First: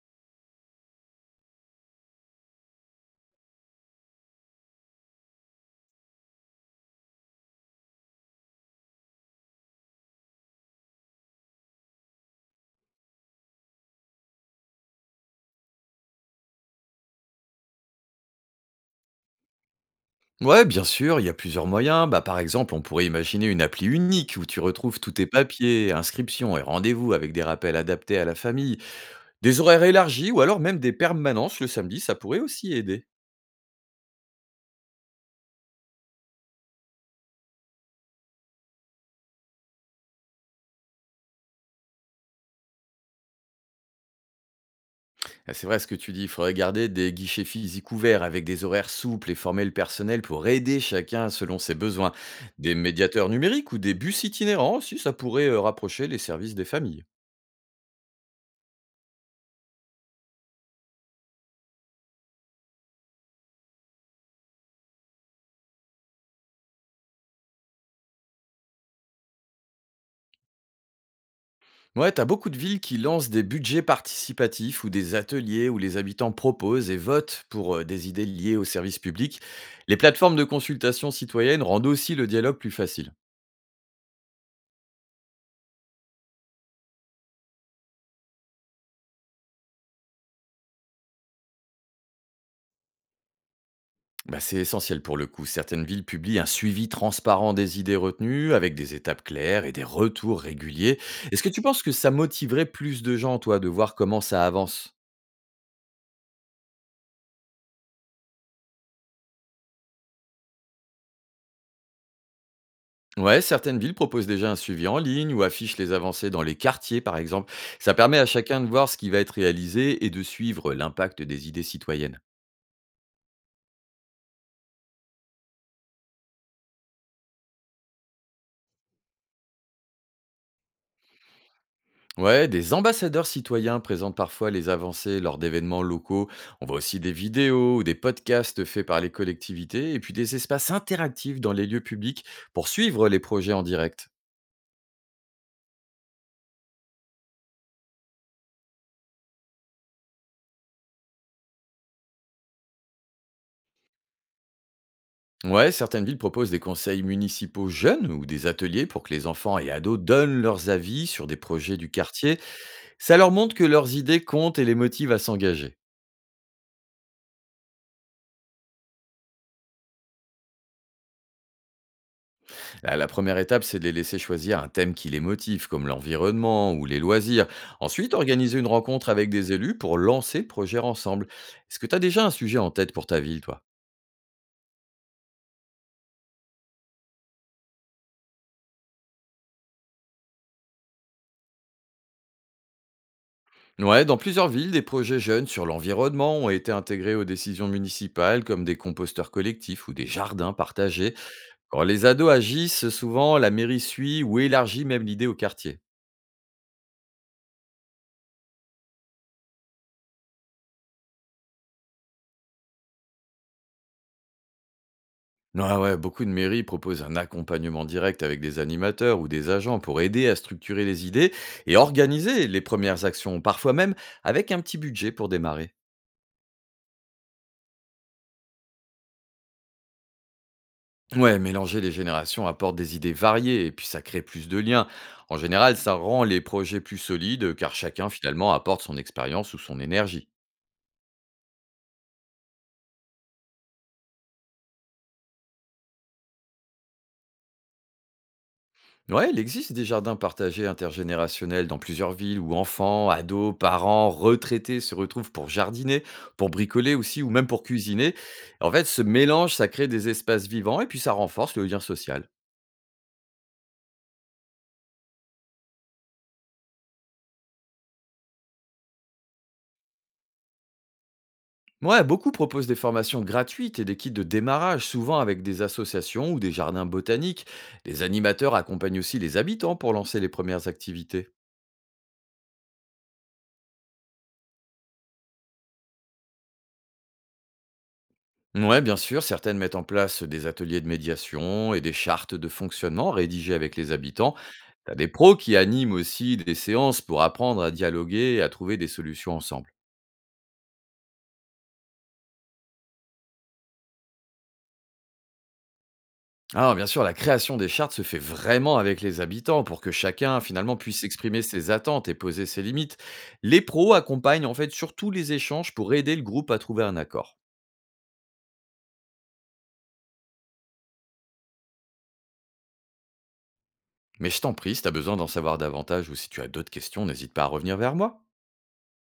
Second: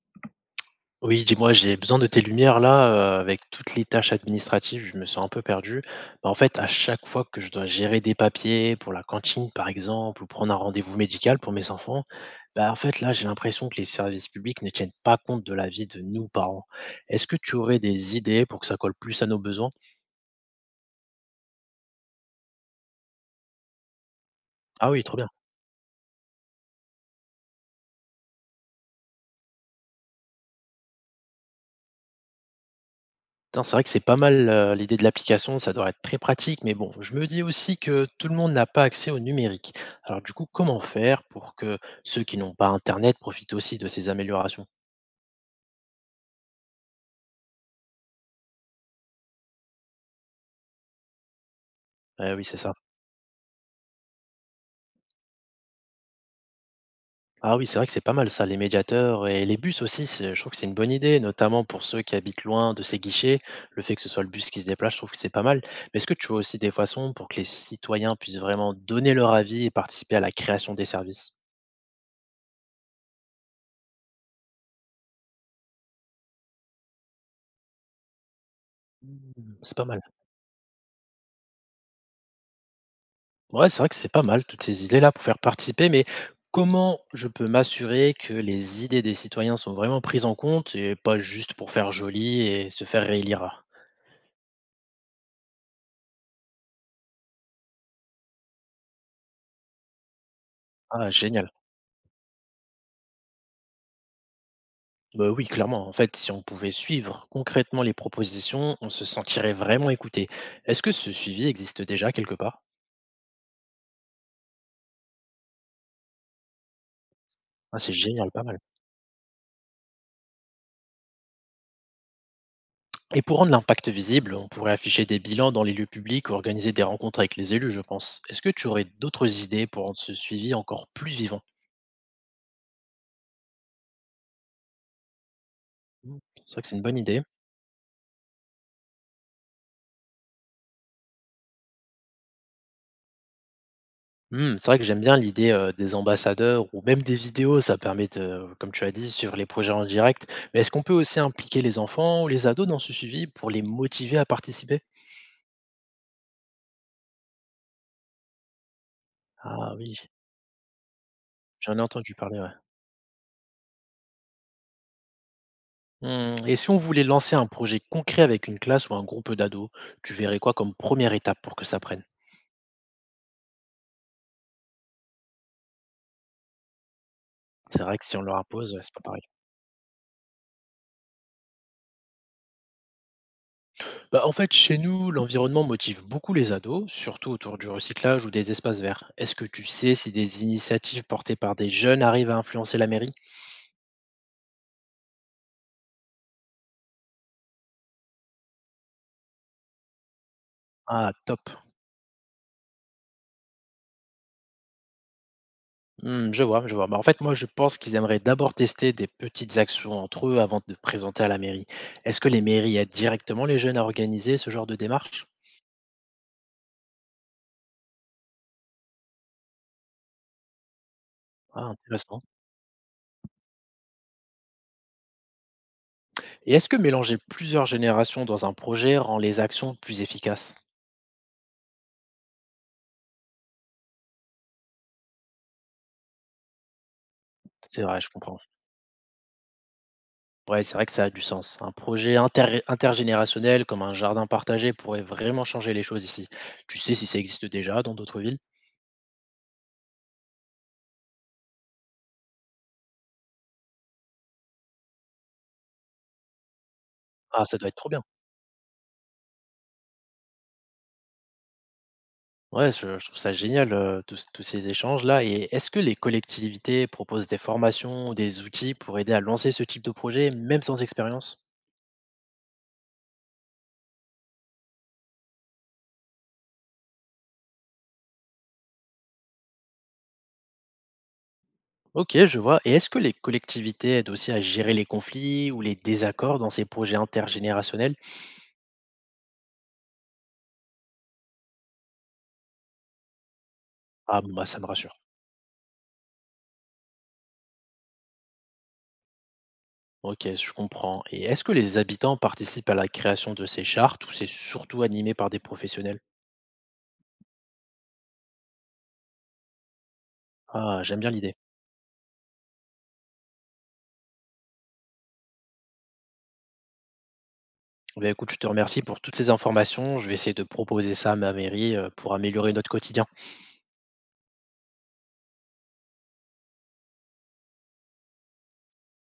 Oui, dis-moi, j'ai besoin de tes lumières là, avec toutes les tâches administratives, je me sens un peu perdu. Bah, en fait, à chaque fois que je dois gérer des papiers pour la cantine, par exemple, ou prendre un rendez-vous médical pour mes enfants, bah, en fait, là, j'ai l'impression que les services publics ne tiennent pas compte de la vie de nous, parents. Est-ce que tu aurais des idées pour que ça colle plus à nos besoins? Ouais, bien sûr, il y a plusieurs moyens. Bah, par exemple, on pourrait imaginer une appli unique où tu Ah retrouves oui, tous trop bien. tes papiers, inscriptions et rendez-vous avec des rappels adaptés à la famille, des horaires élargis ou alors même des permanences le samedi, ça pourrait aussi aider. Putain, c'est vrai que c'est pas mal, l'idée de l'application, ça doit être très pratique, mais bon, je me dis aussi que tout le monde n'a pas accès au numérique. Alors du coup, comment faire pour que ceux qui n'ont pas internet profitent aussi de ces améliorations? Ah, c'est vrai ce que tu dis, il faudrait garder des guichets physiques ouverts avec des horaires souples et former le personnel pour aider chacun selon ses besoins. Eh oui, c'est ça. Des médiateurs numériques ou des bus itinérants, si ça pourrait rapprocher les services des familles. Ah oui, c'est vrai que c'est pas mal ça, les médiateurs et les bus aussi, c'est je trouve que c'est une bonne idée, notamment pour ceux qui habitent loin de ces guichets. Le fait que ce soit le bus qui se déplace, je trouve que c'est pas mal. Mais est-ce que tu vois aussi des façons pour que les citoyens puissent vraiment donner leur avis et participer à la création des services? Ouais, t'as beaucoup de villes qui lancent des budgets participatifs ou des ateliers où les habitants proposent et votent pour des idées liées au service public. Mmh, c'est pas Les mal. plateformes de consultation citoyenne rendent aussi le dialogue plus facile. Ouais, c'est vrai que c'est pas mal toutes ces idées-là pour faire participer, mais comment je peux m'assurer que les idées des citoyens sont vraiment prises en compte et pas juste pour faire joli et se faire réélire? Bah, c'est essentiel pour le coup. Certaines villes publient un suivi transparent des idées retenues avec des étapes claires et des retours réguliers. Ah, Est-ce que génial. tu penses que ça motiverait plus de gens, toi, de voir comment ça avance? Bah oui, clairement. En fait, si on pouvait suivre concrètement les propositions, on se sentirait vraiment écouté. Est-ce que ce suivi existe déjà quelque part? Ouais, certaines villes proposent déjà un suivi en ligne ou affichent les avancées dans les quartiers, par exemple. Ah, c'est Ça permet à génial, pas mal. chacun de voir ce qui va être réalisé et de suivre l'impact des idées citoyennes. Et pour rendre l'impact visible, on pourrait afficher des bilans dans les lieux publics ou organiser des rencontres avec les élus, je pense. Est-ce que tu aurais d'autres idées pour rendre ce suivi encore plus vivant? Ouais, des ambassadeurs citoyens présentent parfois les avancées lors d'événements Hmm, locaux. c'est vrai On que c'est voit une bonne aussi des idée. vidéos ou des podcasts faits par les collectivités et puis des espaces interactifs dans les lieux publics pour suivre les projets en direct. Mmh, c'est vrai que j'aime bien l'idée, des ambassadeurs ou même des vidéos. Ça permet de comme tu as dit, suivre les projets en direct. Mais est-ce qu'on peut aussi impliquer les enfants ou les ados dans ce suivi pour les motiver à participer? Ouais, certaines villes proposent des conseils municipaux jeunes ou des ateliers pour que les enfants et Ah oui, ados donnent leurs avis sur des j'en projets ai du entendu quartier. parler, ouais. Ça leur montre que leurs idées comptent et les motive à s'engager. Mmh et si on voulait lancer un projet concret avec une classe ou un groupe d'ados, tu verrais quoi comme première étape pour que ça prenne? La première étape, c'est de les laisser choisir un thème qui les motive, comme l'environnement ou les loisirs. C'est vrai que Ensuite, si on leur organiser une impose, ouais, c'est pas rencontre pareil. avec des élus pour lancer le projet ensemble. Est-ce que tu as déjà un sujet en tête pour ta ville, toi? Bah, en fait, chez nous, l'environnement motive beaucoup les ados, surtout autour du recyclage ou des espaces verts. Est-ce que tu sais si des initiatives portées par des jeunes arrivent à influencer la mairie? Ouais, dans plusieurs villes, des projets jeunes sur l'environnement ont été intégrés aux décisions municipales, comme des composteurs collectifs ou des jardins Ah partagés. top. Quand les ados agissent, souvent la mairie suit ou élargit même l'idée au quartier. Mmh, je vois, je vois. Bah, en fait, moi, je pense qu'ils aimeraient d'abord tester des petites actions entre eux avant de présenter à la mairie. Est-ce que les mairies aident directement les jeunes à organiser ce genre de démarche? Ah ouais, beaucoup de mairies proposent un accompagnement direct avec des animateurs ou des agents pour aider à structurer les idées Ah, et intéressant. organiser les premières actions, parfois même avec un petit budget pour démarrer. Et est-ce que mélanger plusieurs générations dans un projet rend les actions plus efficaces? Ouais, mélanger les générations apporte des idées variées et puis ça crée plus de liens. En général, ça rend les projets plus solides car C'est vrai, je chacun comprends. finalement apporte son expérience ou son énergie. Ouais, c'est vrai que ça a du sens. Un projet intergénérationnel comme un jardin partagé pourrait vraiment changer les choses ici. Tu sais si ça existe déjà dans d'autres villes? Ouais, il existe des jardins partagés intergénérationnels dans plusieurs villes où enfants, ados, parents, retraités se retrouvent pour jardiner, pour bricoler aussi ou Ah, même ça pour doit être trop bien. cuisiner. En fait, ce mélange, ça crée des espaces vivants et puis ça renforce le lien social. Ouais, je trouve ça génial, tous ces échanges-là et est-ce que les collectivités proposent des formations ou des outils pour aider à lancer ce type de projet, même sans expérience? Ouais, beaucoup proposent des formations gratuites et des kits de démarrage, souvent avec des associations ou des jardins botaniques. Les animateurs accompagnent aussi les habitants pour lancer les premières activités. OK, je vois et est-ce que les collectivités aident aussi à gérer les conflits ou les désaccords dans ces projets intergénérationnels? Ouais, bien sûr, certaines mettent en place des ateliers de médiation et des chartes de fonctionnement rédigées avec les Ah bon, habitants. bah, ça me rassure. T'as des pros qui animent aussi des séances pour apprendre à dialoguer et à trouver des solutions ensemble. OK, je comprends et est-ce que les habitants participent à la création de ces chartes ou c'est surtout animé par des professionnels? Alors bien sûr, la création des chartes se fait vraiment avec les habitants pour que chacun finalement Ah, j'aime puisse bien l'idée. exprimer ses attentes et poser ses limites. Les pros accompagnent en fait surtout les échanges pour aider le groupe à trouver un accord. Ben écoute, je te remercie pour toutes ces informations. Je vais essayer de proposer ça à ma mairie, pour améliorer notre quotidien. Mais je t'en prie, si tu besoin d'en savoir davantage ou si tu as d'autres questions, n'hésite pas à revenir vers moi.